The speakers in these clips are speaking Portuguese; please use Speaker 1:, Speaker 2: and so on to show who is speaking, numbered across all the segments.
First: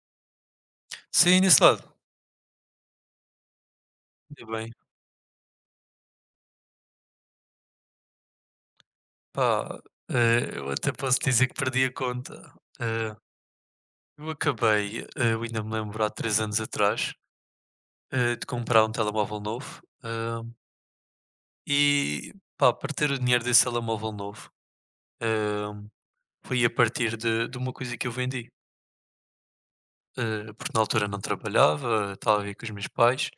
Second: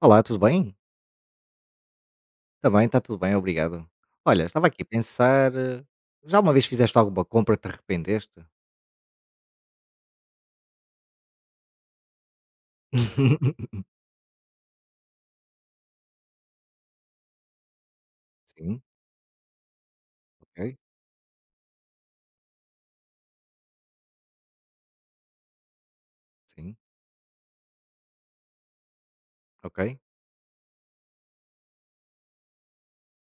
Speaker 1: Olá, tudo bem?
Speaker 2: Sim, nesse lado.
Speaker 1: Também, está tudo bem, obrigado. Olha,
Speaker 2: E
Speaker 1: estava
Speaker 2: bem,
Speaker 1: aqui a pensar, já uma vez fizeste alguma compra que te arrependeste?
Speaker 2: pá, eu até posso dizer que perdi a conta. Eh, eu acabei, eu ainda me lembro há 3 anos atrás, de
Speaker 1: Sim,
Speaker 2: comprar um telemóvel novo,
Speaker 1: ok,
Speaker 2: e pá, para ter o dinheiro desse telemóvel novo, eh, foi a
Speaker 1: sim,
Speaker 2: partir de uma coisa que eu vendi.
Speaker 1: ok,
Speaker 2: Porque na altura não trabalhava, estava a com os meus pais,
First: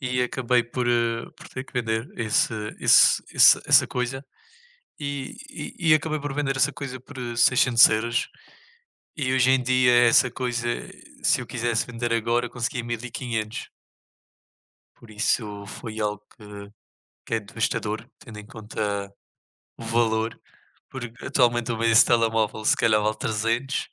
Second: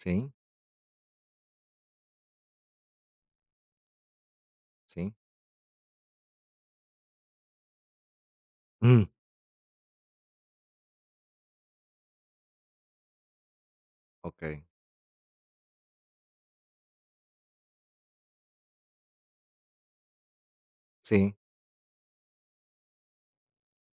Speaker 2: e acabei por, por ter que vender esse esse esse essa coisa.
Speaker 1: sim,
Speaker 2: E acabei por vender essa coisa por, 600€.
Speaker 1: hum,
Speaker 2: E hoje em dia essa coisa, se eu quisesse vender agora, conseguia 1500.
Speaker 1: ok,
Speaker 2: Por isso foi algo que é devastador, tendo em conta o valor, porque
Speaker 1: sim.
Speaker 2: atualmente o esse telemóvel se calhar vale 300,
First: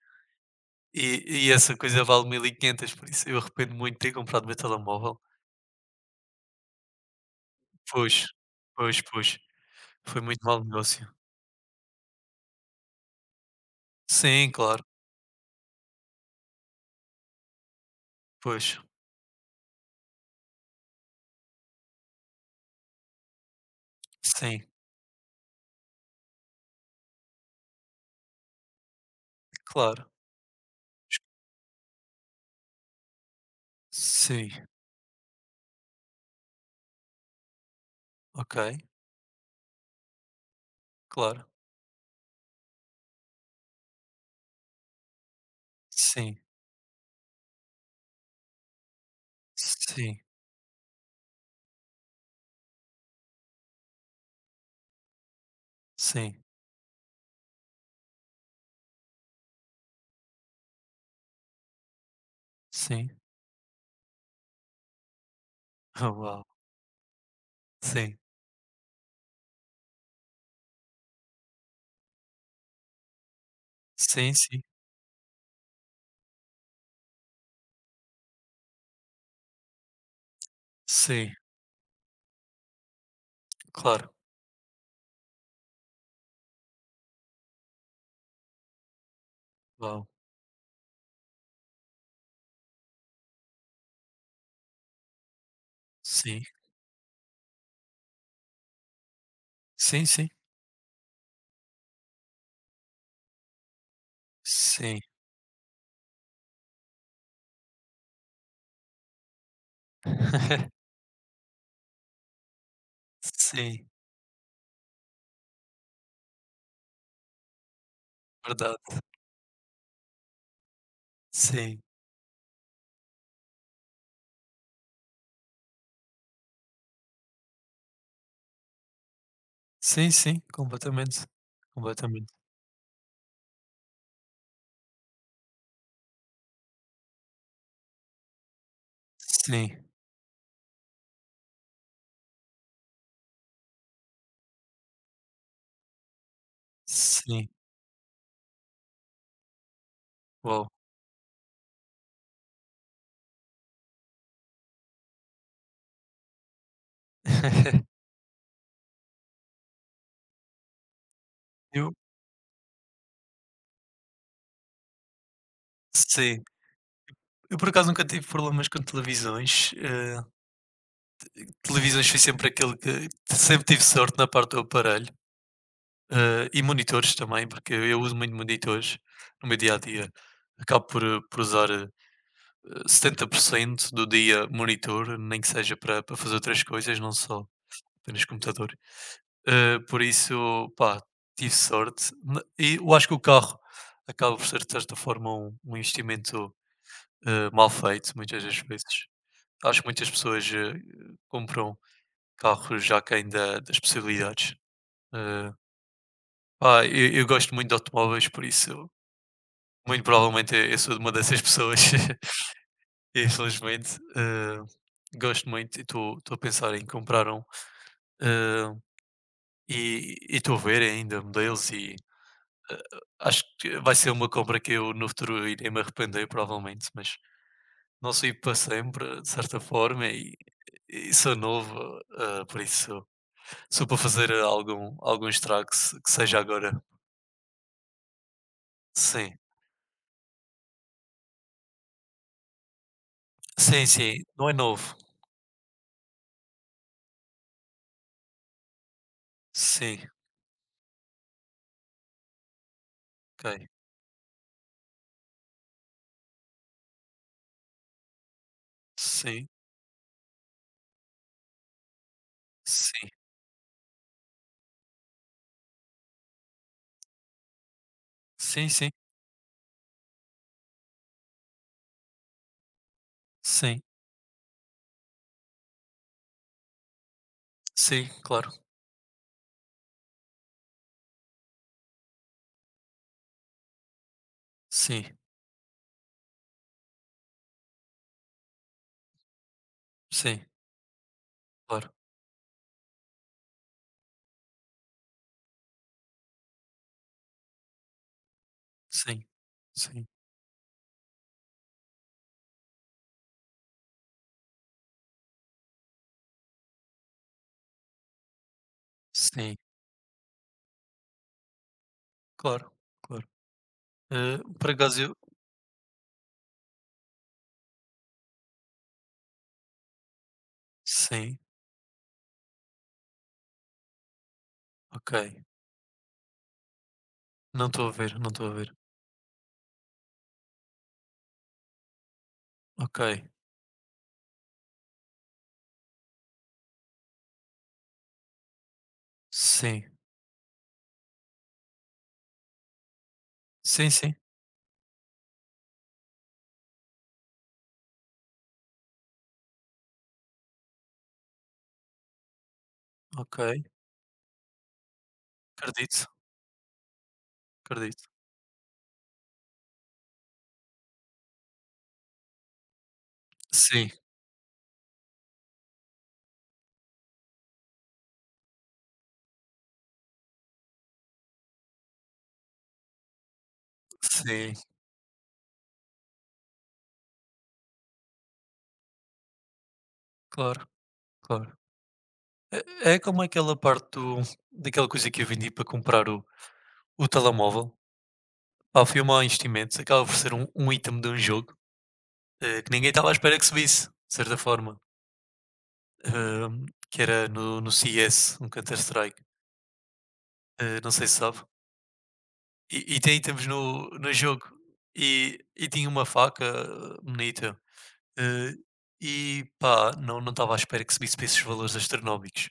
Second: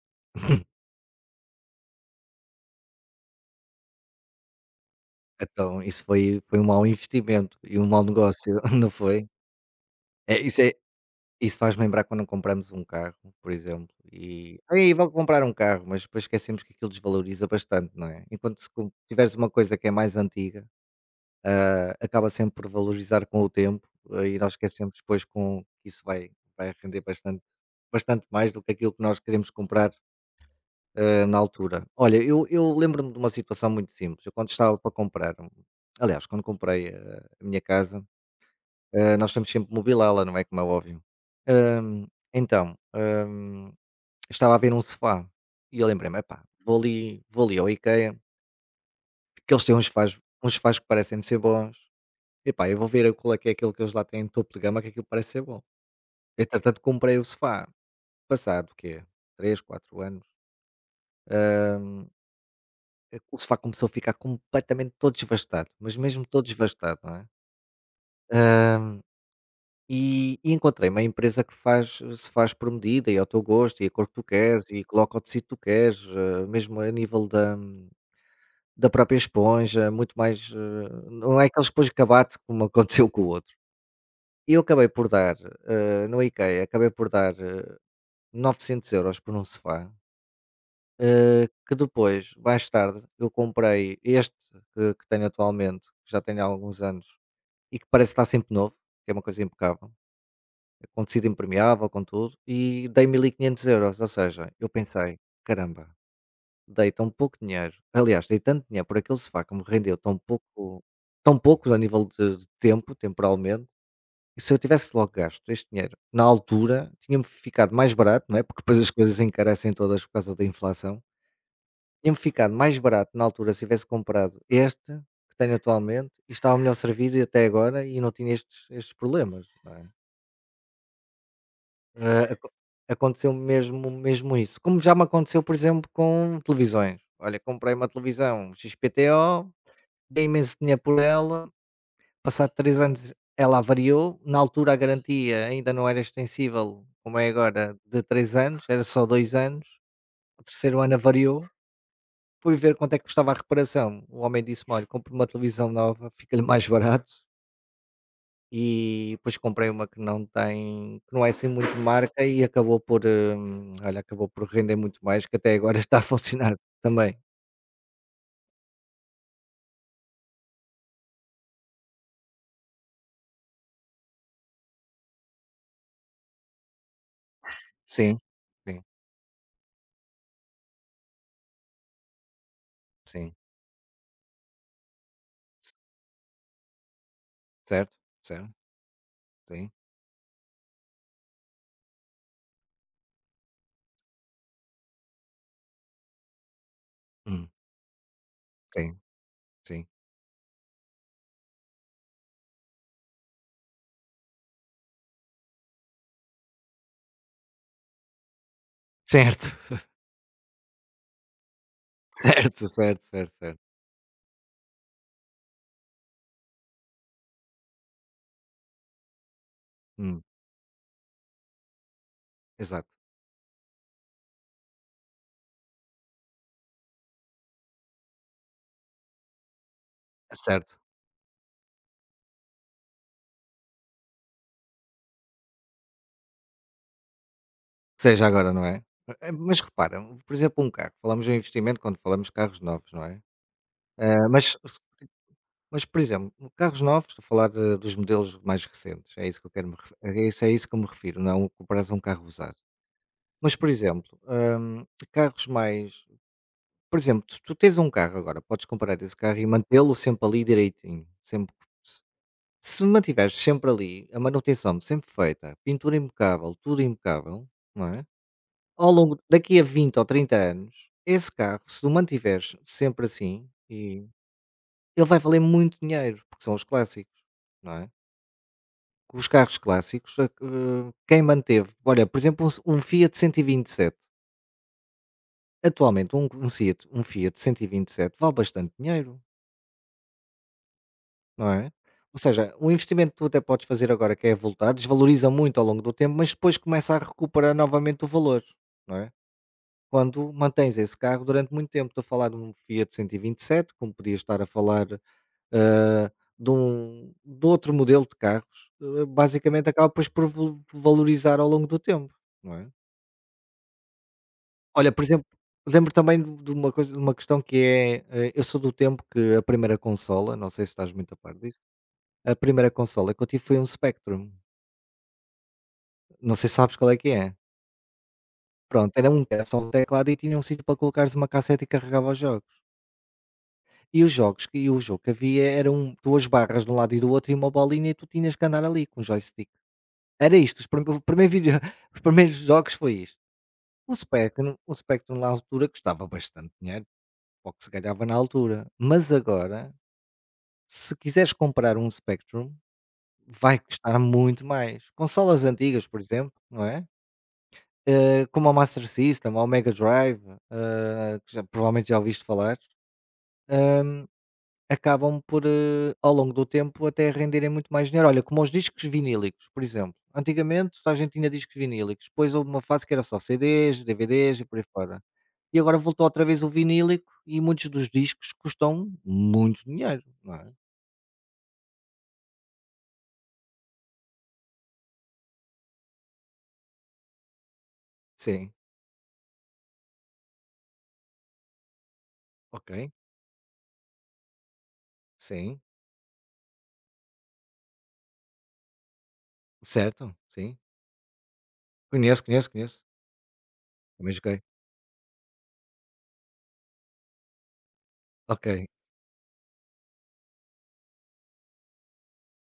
Speaker 2: e essa coisa vale 1500, por isso eu arrependo muito de ter comprado o meu telemóvel.
Speaker 1: Então isso foi um mau investimento e um mau
Speaker 2: Pois,
Speaker 1: negócio, não
Speaker 2: pois,
Speaker 1: foi?
Speaker 2: pois, foi
Speaker 1: É,
Speaker 2: muito mau negócio.
Speaker 1: isso faz lembrar quando compramos um carro, por exemplo,
Speaker 2: Sim,
Speaker 1: e:
Speaker 2: claro,
Speaker 1: "Ai, vou comprar um carro", mas depois esquecemos que aquilo desvaloriza bastante, não é? Enquanto se
Speaker 2: pois,
Speaker 1: com tiveres uma coisa que é mais antiga acaba sempre por valorizar com o tempo, e nós
Speaker 2: sim,
Speaker 1: esquecemos depois com que isso vai, vai render bastante, bastante mais do que aquilo que nós queremos comprar
Speaker 2: claro,
Speaker 1: na altura. Olha, eu lembro-me de uma situação muito simples. Eu quando
Speaker 2: sim,
Speaker 1: estava para comprar, aliás, quando comprei a minha casa,
Speaker 2: ok.
Speaker 1: nós temos sempre mobilá-la, não é como é óbvio.
Speaker 2: Claro.
Speaker 1: Hum, então, hum, estava a ver um sofá e eu lembrei-me,
Speaker 2: Sim,
Speaker 1: epá, vou ali ao IKEA, porque eles têm
Speaker 2: sim,
Speaker 1: uns sofás que parecem ser bons. Epá, eu vou ver qual é que é aquele que eles lá têm topo de gama, que aquilo parece ser bom.
Speaker 2: sim,
Speaker 1: Entretanto, comprei o sofá. Passado o quê? 3, 4 anos.
Speaker 2: sim.
Speaker 1: eh, O sofá começou a ficar completamente todo desvastado. Mas
Speaker 2: Ah,
Speaker 1: mesmo
Speaker 2: uau.
Speaker 1: todo desvastado, não é?
Speaker 2: Sim,
Speaker 1: Ah, e encontrei uma empresa que faz, se faz por medida e ao teu gosto e a cor que tu
Speaker 2: sim, sim,
Speaker 1: queres e coloca o tecido que tu queres, mesmo a nível da, da própria esponja, muito mais. eh,
Speaker 2: sim,
Speaker 1: Não é aqueles depois de cabate como aconteceu com o outro.
Speaker 2: claro.
Speaker 1: E eu acabei por dar, no IKEA, acabei por dar 900 € por um sofá,
Speaker 2: Uau.
Speaker 1: que depois, mais tarde, eu comprei este que tenho atualmente, que já tenho
Speaker 2: Sim,
Speaker 1: há alguns anos e que parece estar sempre novo, que é uma coisa impecável,
Speaker 2: sim, sim,
Speaker 1: é com tecido impermeável, com tudo, e dei mil e quinhentos euros. Ou seja, eu
Speaker 2: sim.
Speaker 1: pensei: "Caramba, dei tão pouco dinheiro". Aliás, dei tanto dinheiro por aquele sofá que me rendeu tão pouco a nível de tempo, temporalmente,
Speaker 2: Sim,
Speaker 1: e se eu tivesse logo gasto este dinheiro na altura, tinha-me ficado mais barato, não é, porque
Speaker 2: verdade.
Speaker 1: depois as coisas encarecem todas por causa da inflação.
Speaker 2: Sim,
Speaker 1: Tinha-me ficado mais barato na altura se tivesse comprado este que tenho atualmente e estava melhor servido e até agora e não tinha estes problemas, não é?
Speaker 2: sim, sim, completamente,
Speaker 1: Hã,
Speaker 2: completamente.
Speaker 1: aco aconteceu mesmo isso. Como já me aconteceu, por exemplo, com televisões. Olha, comprei uma televisão XPTO,
Speaker 2: Sim,
Speaker 1: dei imenso dinheiro por ela. Passado 3 anos ela avariou, na altura a garantia ainda não era extensível como é
Speaker 2: sim,
Speaker 1: agora de 3 anos, era só 2 anos, o
Speaker 2: uau.
Speaker 1: terceiro ano avariou, fui ver quanto é que custava a reparação, o homem disse-me: "Olha, compre uma televisão nova, fica-lhe mais barato", e depois comprei uma que não tem que não é assim muito
Speaker 2: Eu
Speaker 1: marca e acabou por, olha, acabou por render muito mais, que até agora está a
Speaker 2: sim.
Speaker 1: funcionar também.
Speaker 2: Eu por acaso nunca tive problemas com televisões. Televisões, fui sempre aquele que sempre tive sorte na parte do aparelho. E monitores também, porque eu uso
Speaker 1: Sim,
Speaker 2: muito
Speaker 1: sim,
Speaker 2: monitores no meu dia a dia. Acabo por, por usar setenta
Speaker 1: sim.
Speaker 2: por cento do dia monitor, nem que seja para fazer outras coisas, não só
Speaker 1: Certo,
Speaker 2: apenas
Speaker 1: certo,
Speaker 2: computador.
Speaker 1: sim,
Speaker 2: Por isso, pá, tive sorte. E eu acho que o carro acaba por ser, de certa forma, um investimento
Speaker 1: hum,
Speaker 2: mal feito, muitas das
Speaker 1: sim,
Speaker 2: vezes. Acho
Speaker 1: sim.
Speaker 2: que muitas pessoas compram carros já aquém das possibilidades. Eh, Pá, eu gosto muito de automóveis, por isso
Speaker 1: Certo.
Speaker 2: muito provavelmente eu sou de uma dessas pessoas,
Speaker 1: Certo, certo, certo, certo.
Speaker 2: infelizmente. Gosto muito e estou a pensar em comprar um. Eh, e
Speaker 1: Hum,
Speaker 2: e estou a ver ainda modelos, eh,
Speaker 1: exato.
Speaker 2: acho que vai ser uma compra que eu no futuro irei me arrepender, provavelmente, mas não sei para sempre, de certa forma, e,
Speaker 1: Certo.
Speaker 2: e sou novo, por isso sou para fazer algum estrago que se- que seja agora.
Speaker 1: Seja agora, não é?
Speaker 2: Sim,
Speaker 1: Mas repara, por exemplo, um carro, falamos em investimento quando falamos de carros novos, não é?
Speaker 2: sim, sim,
Speaker 1: Ah,
Speaker 2: não é novo.
Speaker 1: mas, por exemplo, carros novos, estou a falar de dos modelos mais recentes, é isso que eu quero me refe
Speaker 2: Sim,
Speaker 1: é isso que eu me refiro, não comparares um carro usado. Mas,
Speaker 2: ok.
Speaker 1: por exemplo, carros mais por exemplo, se tu tens um carro agora, podes comprar esse carro e
Speaker 2: Sim,
Speaker 1: mantê-lo sempre ali direitinho, sempre. Se
Speaker 2: sim,
Speaker 1: mantiveres sempre ali, a manutenção sempre feita, pintura impecável, tudo impecável, não é?
Speaker 2: sim,
Speaker 1: Ao
Speaker 2: sim.
Speaker 1: longo daqui a 20 ou 30 anos, esse carro, se tu mantiveres sempre assim,
Speaker 2: Sim,
Speaker 1: e ele vai valer muito dinheiro, porque são os clássicos, não é?
Speaker 2: sim, claro.
Speaker 1: Os carros clássicos, quem manteve, olha, por exemplo, um Fiat 127,
Speaker 2: Sim,
Speaker 1: atualmente um Fiat 127 vale bastante dinheiro.
Speaker 2: sim,
Speaker 1: Não é?
Speaker 2: claro.
Speaker 1: Ou seja, o investimento que tu até podes fazer agora que é voltado desvaloriza muito ao longo do tempo, mas depois começa a recuperar novamente o valor, não é?
Speaker 2: Sim, sim,
Speaker 1: Quando mantens esse carro durante muito tempo. Estou a falar de um Fiat cento e vinte e sete, como podia estar a falar ah, de outro modelo de carros,
Speaker 2: sim,
Speaker 1: basicamente acaba depois por valorizar ao longo do tempo, não é?
Speaker 2: claro, claro. Por
Speaker 1: Olha,
Speaker 2: acaso
Speaker 1: por
Speaker 2: eu
Speaker 1: exemplo, lembro também de uma, coisa, de uma questão que é, eu sou do tempo que a primeira consola, não sei se estás muito a par
Speaker 2: sim,
Speaker 1: disso. A primeira consola que eu tive foi um Spectrum,
Speaker 2: ok.
Speaker 1: não sei se sabes qual é que é.
Speaker 2: Não estou a ver, não estou a ver.
Speaker 1: Pronto, era só um teclado e tinha um sítio para colocares uma cassete e carregava os jogos.
Speaker 2: Ok,
Speaker 1: E os jogos que o jogo que havia eram 2 barras de um lado e do outro e uma bolinha e tu tinhas que andar ali com o joystick.
Speaker 2: sim,
Speaker 1: Era isto, os prime o primeiro vídeo os primeiros jogos foi isto.
Speaker 2: sim, sim,
Speaker 1: O Spectrum na altura custava bastante dinheiro, ao que se ganhava na altura, mas agora, se quiseres comprar um Spectrum,
Speaker 2: ok.
Speaker 1: vai custar muito mais. Consolas antigas, por
Speaker 2: Acredito,
Speaker 1: exemplo, não é?
Speaker 2: acredito.
Speaker 1: Como ao Master System, ao Mega Drive, que já, provavelmente já ouviste falar, eh,
Speaker 2: Sim,
Speaker 1: acabam por, ao longo do tempo, até renderem muito mais dinheiro. Olha, como os discos vinílicos, por exemplo. Antigamente a gente tinha discos vinílicos, depois houve uma fase que era só CDs, DVDs e
Speaker 2: sim,
Speaker 1: por aí fora. E agora voltou outra vez o vinílico e muitos dos discos custam muito dinheiro, não é?
Speaker 2: claro, claro. É, é como aquela parte daquela coisa que eu vendi para comprar o telemóvel.
Speaker 1: Sim,
Speaker 2: Pá, foi um mau investimento. Acaba por ser um item de um jogo,
Speaker 1: ok,
Speaker 2: que ninguém estava à espera que subisse, de certa forma.
Speaker 1: sim,
Speaker 2: Que era no CS, no Counter-Strike,
Speaker 1: certo, sim.
Speaker 2: não sei se sabe.
Speaker 1: Conheço, conheço, conheço.
Speaker 2: E tem itens no
Speaker 1: Também joguei.
Speaker 2: jogo. E tinha uma faca bonita. eh,
Speaker 1: Ok.
Speaker 2: e pá, não estava à espera que subisse para esses valores astronómicos.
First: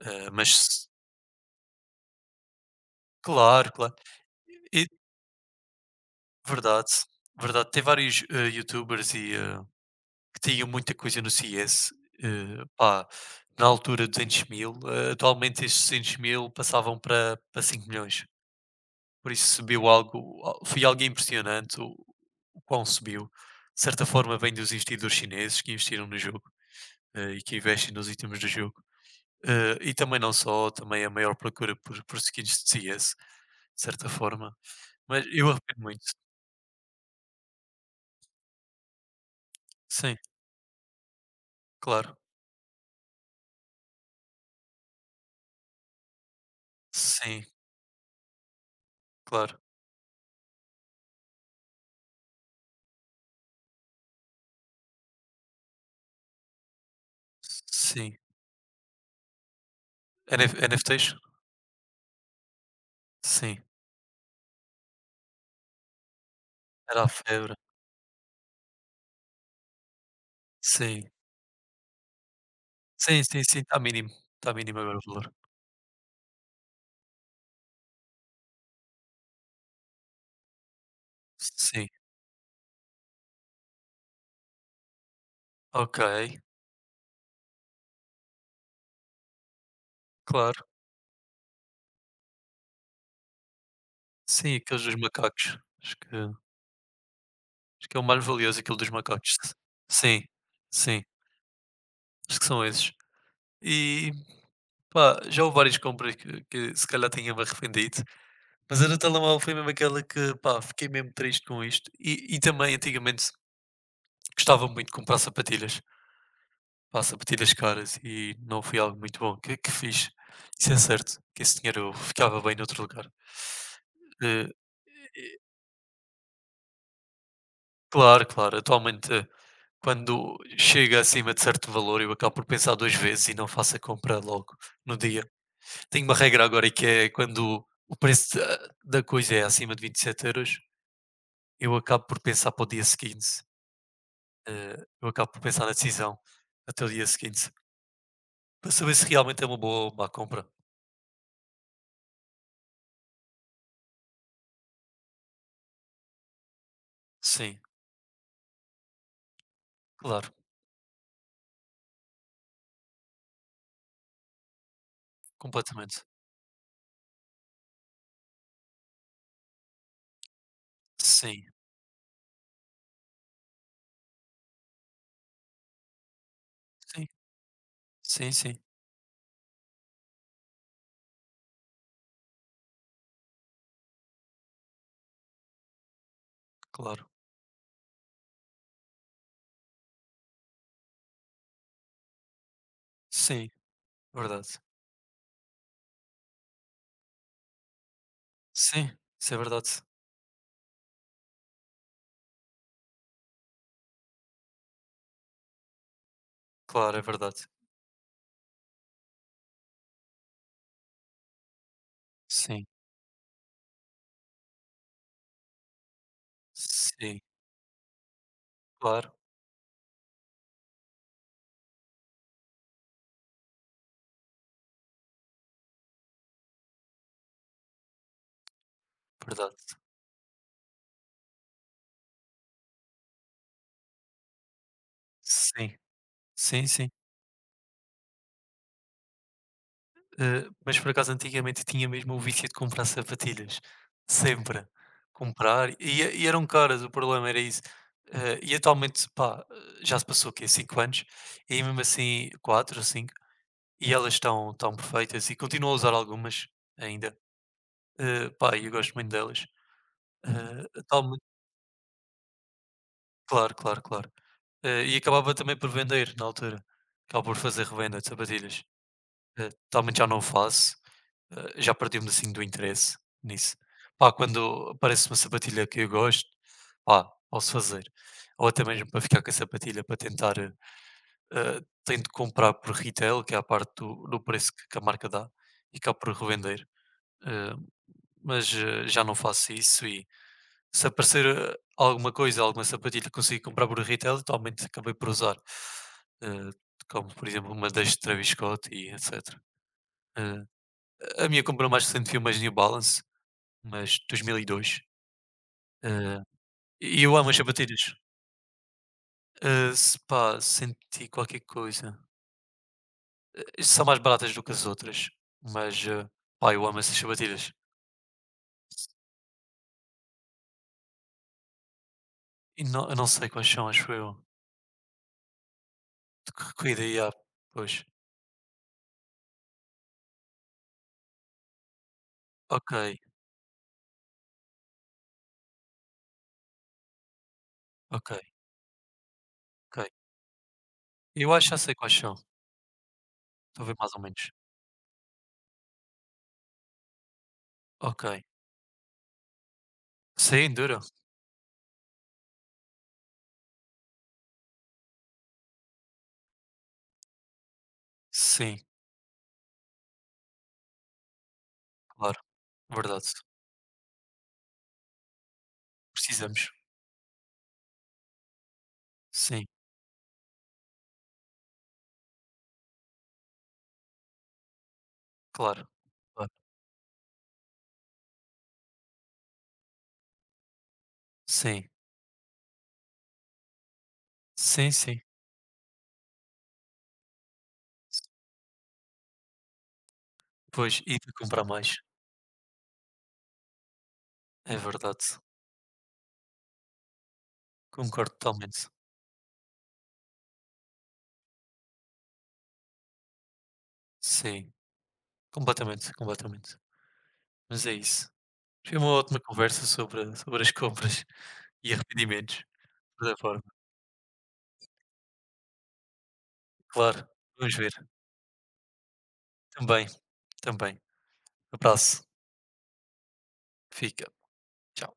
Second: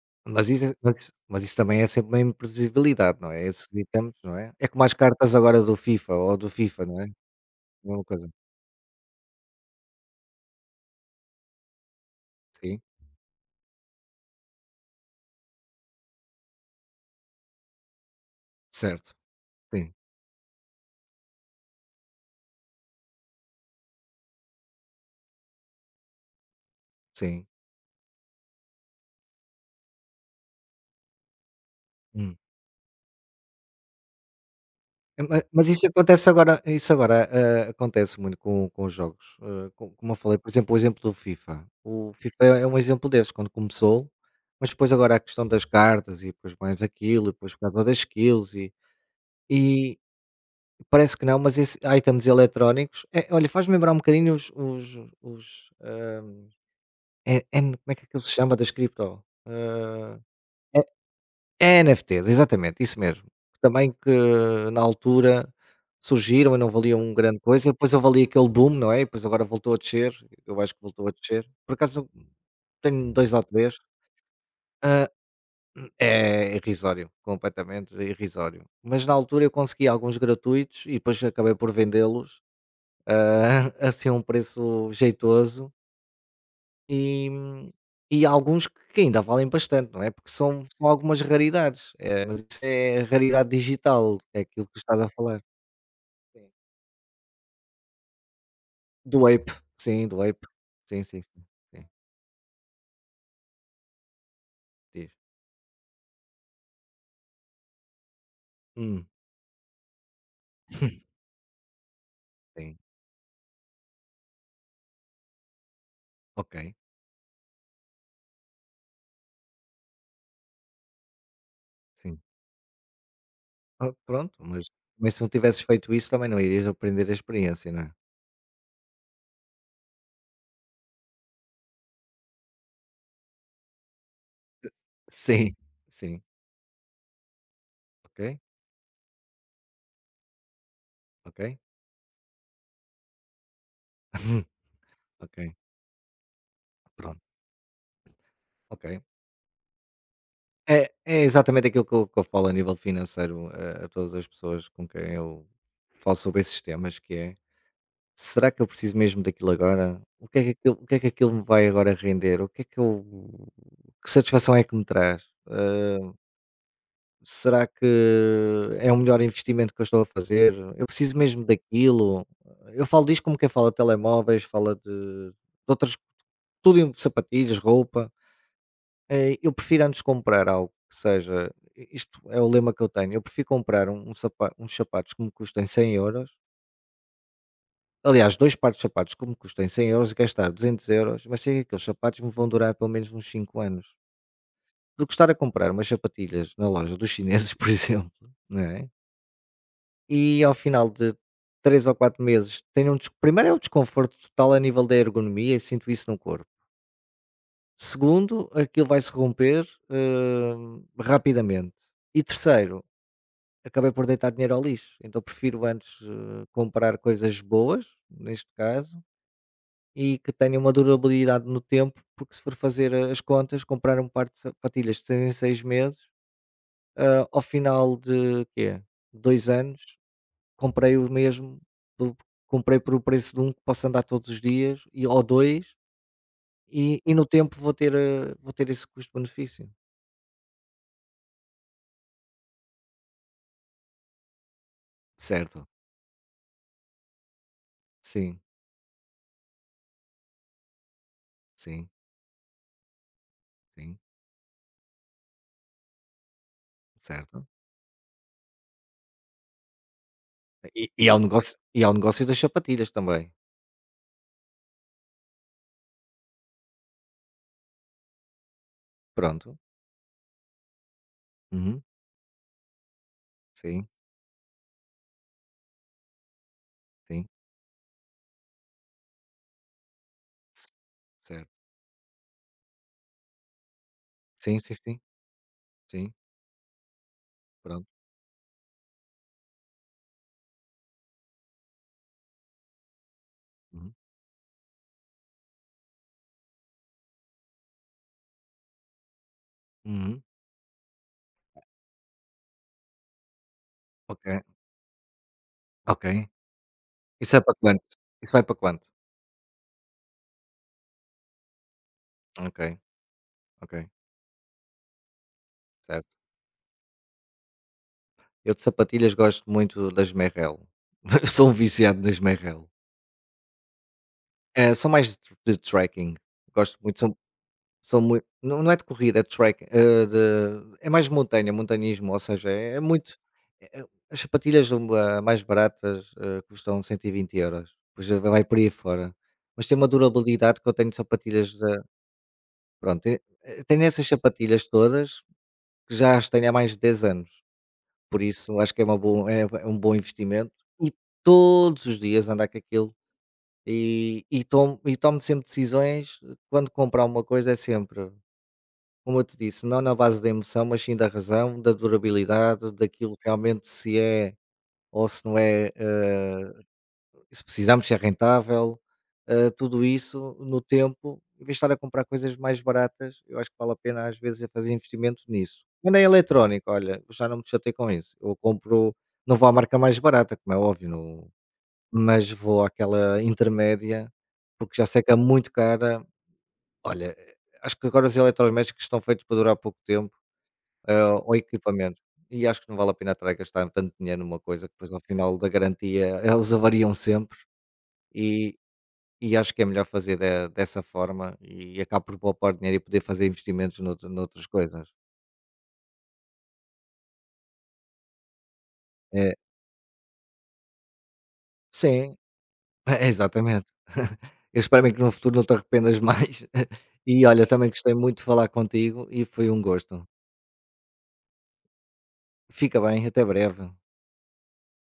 Speaker 1: Mas
Speaker 2: Mas
Speaker 1: isso é, mas isso também é sempre uma imprevisibilidade, não é? Esses
Speaker 2: claro, claro.
Speaker 1: itens, não é? É como
Speaker 2: E,
Speaker 1: as cartas agora do FIFA ou do FIFA,
Speaker 2: verdade,
Speaker 1: não é?
Speaker 2: verdade. Tem
Speaker 1: Mesma
Speaker 2: vários
Speaker 1: coisa.
Speaker 2: youtubers que tinham muita coisa no CS.
Speaker 1: Sim,
Speaker 2: Pá, na altura 200 mil, atualmente esses 200 mil passavam para 5 milhões.
Speaker 1: certo.
Speaker 2: Por isso subiu
Speaker 1: Sim,
Speaker 2: algo, al foi algo impressionante o quão subiu. De certa forma vem dos investidores chineses que investiram no jogo, e
Speaker 1: sim.
Speaker 2: que investem nos itens do jogo. E também não só, também a maior procura por
Speaker 1: Hum.
Speaker 2: skins de CS, de certa forma.
Speaker 1: Eh,
Speaker 2: Mas
Speaker 1: ma
Speaker 2: eu
Speaker 1: mas
Speaker 2: arrependo
Speaker 1: isso
Speaker 2: muito.
Speaker 1: acontece agora acontece muito com os jogos, hã, co como eu
Speaker 2: Sim,
Speaker 1: falei, por exemplo, o exemplo do FIFA. O
Speaker 2: claro.
Speaker 1: FIFA é um exemplo desse, quando começou, mas depois agora a questão das cartas e depois mais aquilo e
Speaker 2: Sim,
Speaker 1: depois por causa das skills e
Speaker 2: claro.
Speaker 1: parece que não, mas esse items eletrónicos, olha, faz-me lembrar um bocadinho os, hã, é é como é que
Speaker 2: Sim.
Speaker 1: aquilo se chama das cripto?
Speaker 2: NF NFTs?
Speaker 1: É NFTs, exatamente, isso mesmo.
Speaker 2: Sim.
Speaker 1: Também que na altura surgiram e não valiam
Speaker 2: Era a
Speaker 1: um grande
Speaker 2: febre.
Speaker 1: coisa, depois houve ali aquele boom, não é, e depois agora voltou a descer, eu acho que voltou
Speaker 2: Sim.
Speaker 1: a descer. Por acaso tenho
Speaker 2: Sim,
Speaker 1: 2 ou
Speaker 2: sim, sim,
Speaker 1: 3.
Speaker 2: está mínimo agora o
Speaker 1: Hã,
Speaker 2: valor.
Speaker 1: é irrisório, completamente irrisório. Mas na altura eu consegui alguns gratuitos e depois acabei por
Speaker 2: Sim.
Speaker 1: vendê-los ah, assim a um preço jeitoso
Speaker 2: Ok,
Speaker 1: e, e há alguns que ainda valem bastante, não é? Porque são,
Speaker 2: claro.
Speaker 1: são algumas raridades, mas isso é raridade digital, é
Speaker 2: Sim,
Speaker 1: aquilo que
Speaker 2: aqueles dos
Speaker 1: estás a falar.
Speaker 2: macacos. Acho que
Speaker 1: Sim.
Speaker 2: Acho que é o mais valioso aquilo dos
Speaker 1: Do
Speaker 2: macacos.
Speaker 1: Ape, sim, do
Speaker 2: Sim,
Speaker 1: Ape. Sim,
Speaker 2: sim,
Speaker 1: sim, sim. Sim.
Speaker 2: acho que são esses. E
Speaker 1: Diz.
Speaker 2: pá, já houve várias compras que se calhar tinha-me arrependido, mas a do
Speaker 1: Hum.
Speaker 2: telemóvel foi mesmo aquela que pá, fiquei mesmo triste com isto. E também
Speaker 1: Sim,
Speaker 2: antigamente gostava muito de comprar sapatilhas,
Speaker 1: ok,
Speaker 2: pá, sapatilhas caras e não foi algo muito bom que fiz. Isso é certo, que esse dinheiro
Speaker 1: sim.
Speaker 2: ficava bem noutro lugar.
Speaker 1: Ah, pronto,
Speaker 2: Eh,
Speaker 1: mas se não tivesses feito isso também não irias aprender a experiência, não é?
Speaker 2: Claro, claro. Atualmente, quando chega acima de certo valor, eu acabo por pensar duas vezes e não faço a compra logo no dia.
Speaker 1: Sim,
Speaker 2: Tenho uma
Speaker 1: sim,
Speaker 2: regra agora e que é quando o
Speaker 1: ok,
Speaker 2: preço da coisa é acima de 27 euros,
Speaker 1: ok,
Speaker 2: eu acabo por pensar para o dia seguinte. Eu acabo por
Speaker 1: ok,
Speaker 2: pensar na decisão até o dia
Speaker 1: pronto,
Speaker 2: seguinte para saber
Speaker 1: ok.
Speaker 2: se realmente é uma boa ou má compra.
Speaker 1: É, é exatamente aquilo que que eu falo a nível financeiro a todas as pessoas com quem eu falo sobre esses temas, que é
Speaker 2: Sim,
Speaker 1: será que eu preciso mesmo daquilo agora?
Speaker 2: claro,
Speaker 1: O que é que aquilo me vai agora render? O que é que eu que satisfação é que me traz?
Speaker 2: completamente.
Speaker 1: Eh, será que é o melhor investimento que eu estou a fazer? Eu preciso mesmo
Speaker 2: Sim,
Speaker 1: daquilo? Eu falo disto como quem fala de telemóveis, fala de outras, tudo em
Speaker 2: sim,
Speaker 1: sapatilhas, roupa.
Speaker 2: sim, sim,
Speaker 1: Eu prefiro antes comprar algo que seja i isto é o lema que eu tenho, eu prefiro comprar um sapa uns sapatos que me custem 100€.
Speaker 2: claro.
Speaker 1: Aliás, 2 pares de sapatos que me custem 100 € e gastar 200€, mas sei que aqueles sapatos me vão durar pelo menos uns
Speaker 2: Sim,
Speaker 1: 5 anos,
Speaker 2: verdade.
Speaker 1: do que estar a comprar umas sapatilhas na loja dos chineses, por exemplo, não é?
Speaker 2: Sim, isso é verdade.
Speaker 1: E ao final de 3 ou 4 meses tenho um des primeiro é o desconforto total a nível da ergonomia, eu sinto isso no corpo.
Speaker 2: Claro, é verdade.
Speaker 1: Segundo, º aquilo vai se romper, rapidamente. E
Speaker 2: Sim.
Speaker 1: terceiro, acabei por deitar dinheiro ao lixo, então prefiro antes, comprar
Speaker 2: Sim,
Speaker 1: coisas boas, neste caso,
Speaker 2: claro,
Speaker 1: e que tenham uma durabilidade no tempo, porque se for fazer as contas, comprar um par de sapatilhas de 6 em 6 meses, ao final de quê? dois
Speaker 2: verdade.
Speaker 1: anos, comprei o mesmo, do comprei por o preço de um que posso andar todos os dias e ou dois,
Speaker 2: Sim, sim, sim.
Speaker 1: e no tempo vou ter, vou ter esse custo-benefício.
Speaker 2: Mas por acaso antigamente tinha mesmo o vício de comprar sapatilhas, sempre.
Speaker 1: Certo,
Speaker 2: Comprar, e eram caras, o problema era isso.
Speaker 1: sim,
Speaker 2: E atualmente, pá, já se passou o quê? 5 anos, e mesmo
Speaker 1: sim,
Speaker 2: assim 4 ou 5, e
Speaker 1: sim,
Speaker 2: elas estão tão perfeitas, e continuo a usar algumas ainda.
Speaker 1: certo.
Speaker 2: Pá, e eu gosto muito delas.
Speaker 1: E
Speaker 2: Atualmente,
Speaker 1: e ao negócio das sapatilhas também.
Speaker 2: claro, claro, claro. E acabava também por vender na altura, acabava por fazer revenda de sapatilhas.
Speaker 1: Pronto.
Speaker 2: Totalmente já não o faço. Já
Speaker 1: Uhum.
Speaker 2: perdi-me assim do interesse nisso.
Speaker 1: Sim,
Speaker 2: Pá, quando aparece uma sapatilha que eu gosto, pá,
Speaker 1: sim.
Speaker 2: posso fazer. Ou até mesmo para ficar com a sapatilha para tentar,
Speaker 1: S certo.
Speaker 2: tento comprar por retail, que é a parte do preço
Speaker 1: Sim,
Speaker 2: que,
Speaker 1: sim,
Speaker 2: que a
Speaker 1: sim.
Speaker 2: marca dá, e cá por
Speaker 1: Sim,
Speaker 2: revender. Eh,
Speaker 1: pronto.
Speaker 2: mas já não faço isso, e se aparecer alguma coisa, alguma sapatilha que consigo comprar por
Speaker 1: Uhum.
Speaker 2: retail, totalmente acabei por usar. Eh, como por exemplo uma das Travis Scott e etc.
Speaker 1: Uhum.
Speaker 2: A minha comprou o mais recente foi umas New Balance, mas
Speaker 1: Ok,
Speaker 2: 2002. Ah, e
Speaker 1: ok.
Speaker 2: dois. E eu amo
Speaker 1: Isso
Speaker 2: as
Speaker 1: é para
Speaker 2: sapatilhas.
Speaker 1: quanto? Isso vai para quanto?
Speaker 2: Ah, se pá, senti qualquer coisa.
Speaker 1: Ok, ok,
Speaker 2: São mais baratas do que as outras, mas
Speaker 1: certo.
Speaker 2: ah, pá, eu amo essas sapatilhas.
Speaker 1: Eu de sapatilhas gosto muito das Merrell. Sou um viciado nas
Speaker 2: E
Speaker 1: Merrell.
Speaker 2: não, eu não sei quais são, acho eu.
Speaker 1: São mais de trekking.
Speaker 2: De que
Speaker 1: Gosto
Speaker 2: corrida
Speaker 1: muito.
Speaker 2: e há, pois.
Speaker 1: São muito não não é de corrida, é de track, eh, de é mais montanha, montanhismo, ou seja,
Speaker 2: Ok,
Speaker 1: é é muito as sapatilhas um a mais baratas, custam 120€, depois
Speaker 2: ok,
Speaker 1: já vai por aí fora. Mas tem uma
Speaker 2: ok.
Speaker 1: durabilidade que eu tenho de
Speaker 2: Eu acho que
Speaker 1: sapatilhas
Speaker 2: já sei
Speaker 1: da
Speaker 2: quais são.
Speaker 1: pronto,
Speaker 2: Estou a ver
Speaker 1: tenho
Speaker 2: mais ou
Speaker 1: essas
Speaker 2: menos.
Speaker 1: sapatilhas todas, que já as tenho há mais de 10 anos, por
Speaker 2: Ok.
Speaker 1: isso acho que é uma bom é um bom
Speaker 2: Sem
Speaker 1: investimento,
Speaker 2: Enduro?
Speaker 1: e todos os dias andar com aquilo, e e tomo sempre decisões, quando comprar uma coisa é sempre
Speaker 2: Sim,
Speaker 1: como eu te disse, não na base da emoção, mas sim da razão, da
Speaker 2: claro.
Speaker 1: durabilidade,
Speaker 2: Verdade.
Speaker 1: daquilo que realmente se é ou se não é,
Speaker 2: Precisamos.
Speaker 1: se precisamos, se é rentável,
Speaker 2: Sim,
Speaker 1: tudo isso no tempo, em vez de estar a comprar coisas mais baratas, eu acho que vale a pena às vezes é fazer investimento nisso.
Speaker 2: claro.
Speaker 1: Quando é
Speaker 2: Claro.
Speaker 1: eletrónico, olha, eu já não me chatei com isso. Eu compro, não vou à marca mais barata, como é óbvio,
Speaker 2: Sim,
Speaker 1: mas vou àquela intermédia,
Speaker 2: sim,
Speaker 1: porque já
Speaker 2: sim.
Speaker 1: sei que é muito cara. Olha, acho que agora os eletrodomésticos estão feitos para durar pouco tempo
Speaker 2: Pois, e de
Speaker 1: ou
Speaker 2: comprar mais.
Speaker 1: equipamentos. E acho que não vale a pena estar a gastar tanto dinheiro numa
Speaker 2: É
Speaker 1: coisa que depois ao
Speaker 2: verdade.
Speaker 1: final da garantia eles avariam sempre
Speaker 2: Concordo
Speaker 1: e,
Speaker 2: totalmente.
Speaker 1: e acho que é melhor fazer dessa forma e acabo por poupar dinheiro e poder fazer investimentos noutras
Speaker 2: Sim,
Speaker 1: coisas.
Speaker 2: completamente, completamente. Mas é isso. Foi uma ótima
Speaker 1: É,
Speaker 2: conversa sobre as compras e
Speaker 1: sim,
Speaker 2: arrependimentos. De toda forma.
Speaker 1: exatamente. Eu espero bem que no futuro não te arrependas mais.
Speaker 2: Claro,
Speaker 1: E olha,
Speaker 2: vamos
Speaker 1: também
Speaker 2: ver.
Speaker 1: gostei muito de falar contigo e foi um
Speaker 2: Também,
Speaker 1: gosto.
Speaker 2: também. Abraço.
Speaker 1: Fica bem, até breve.
Speaker 2: Fica. Tchau.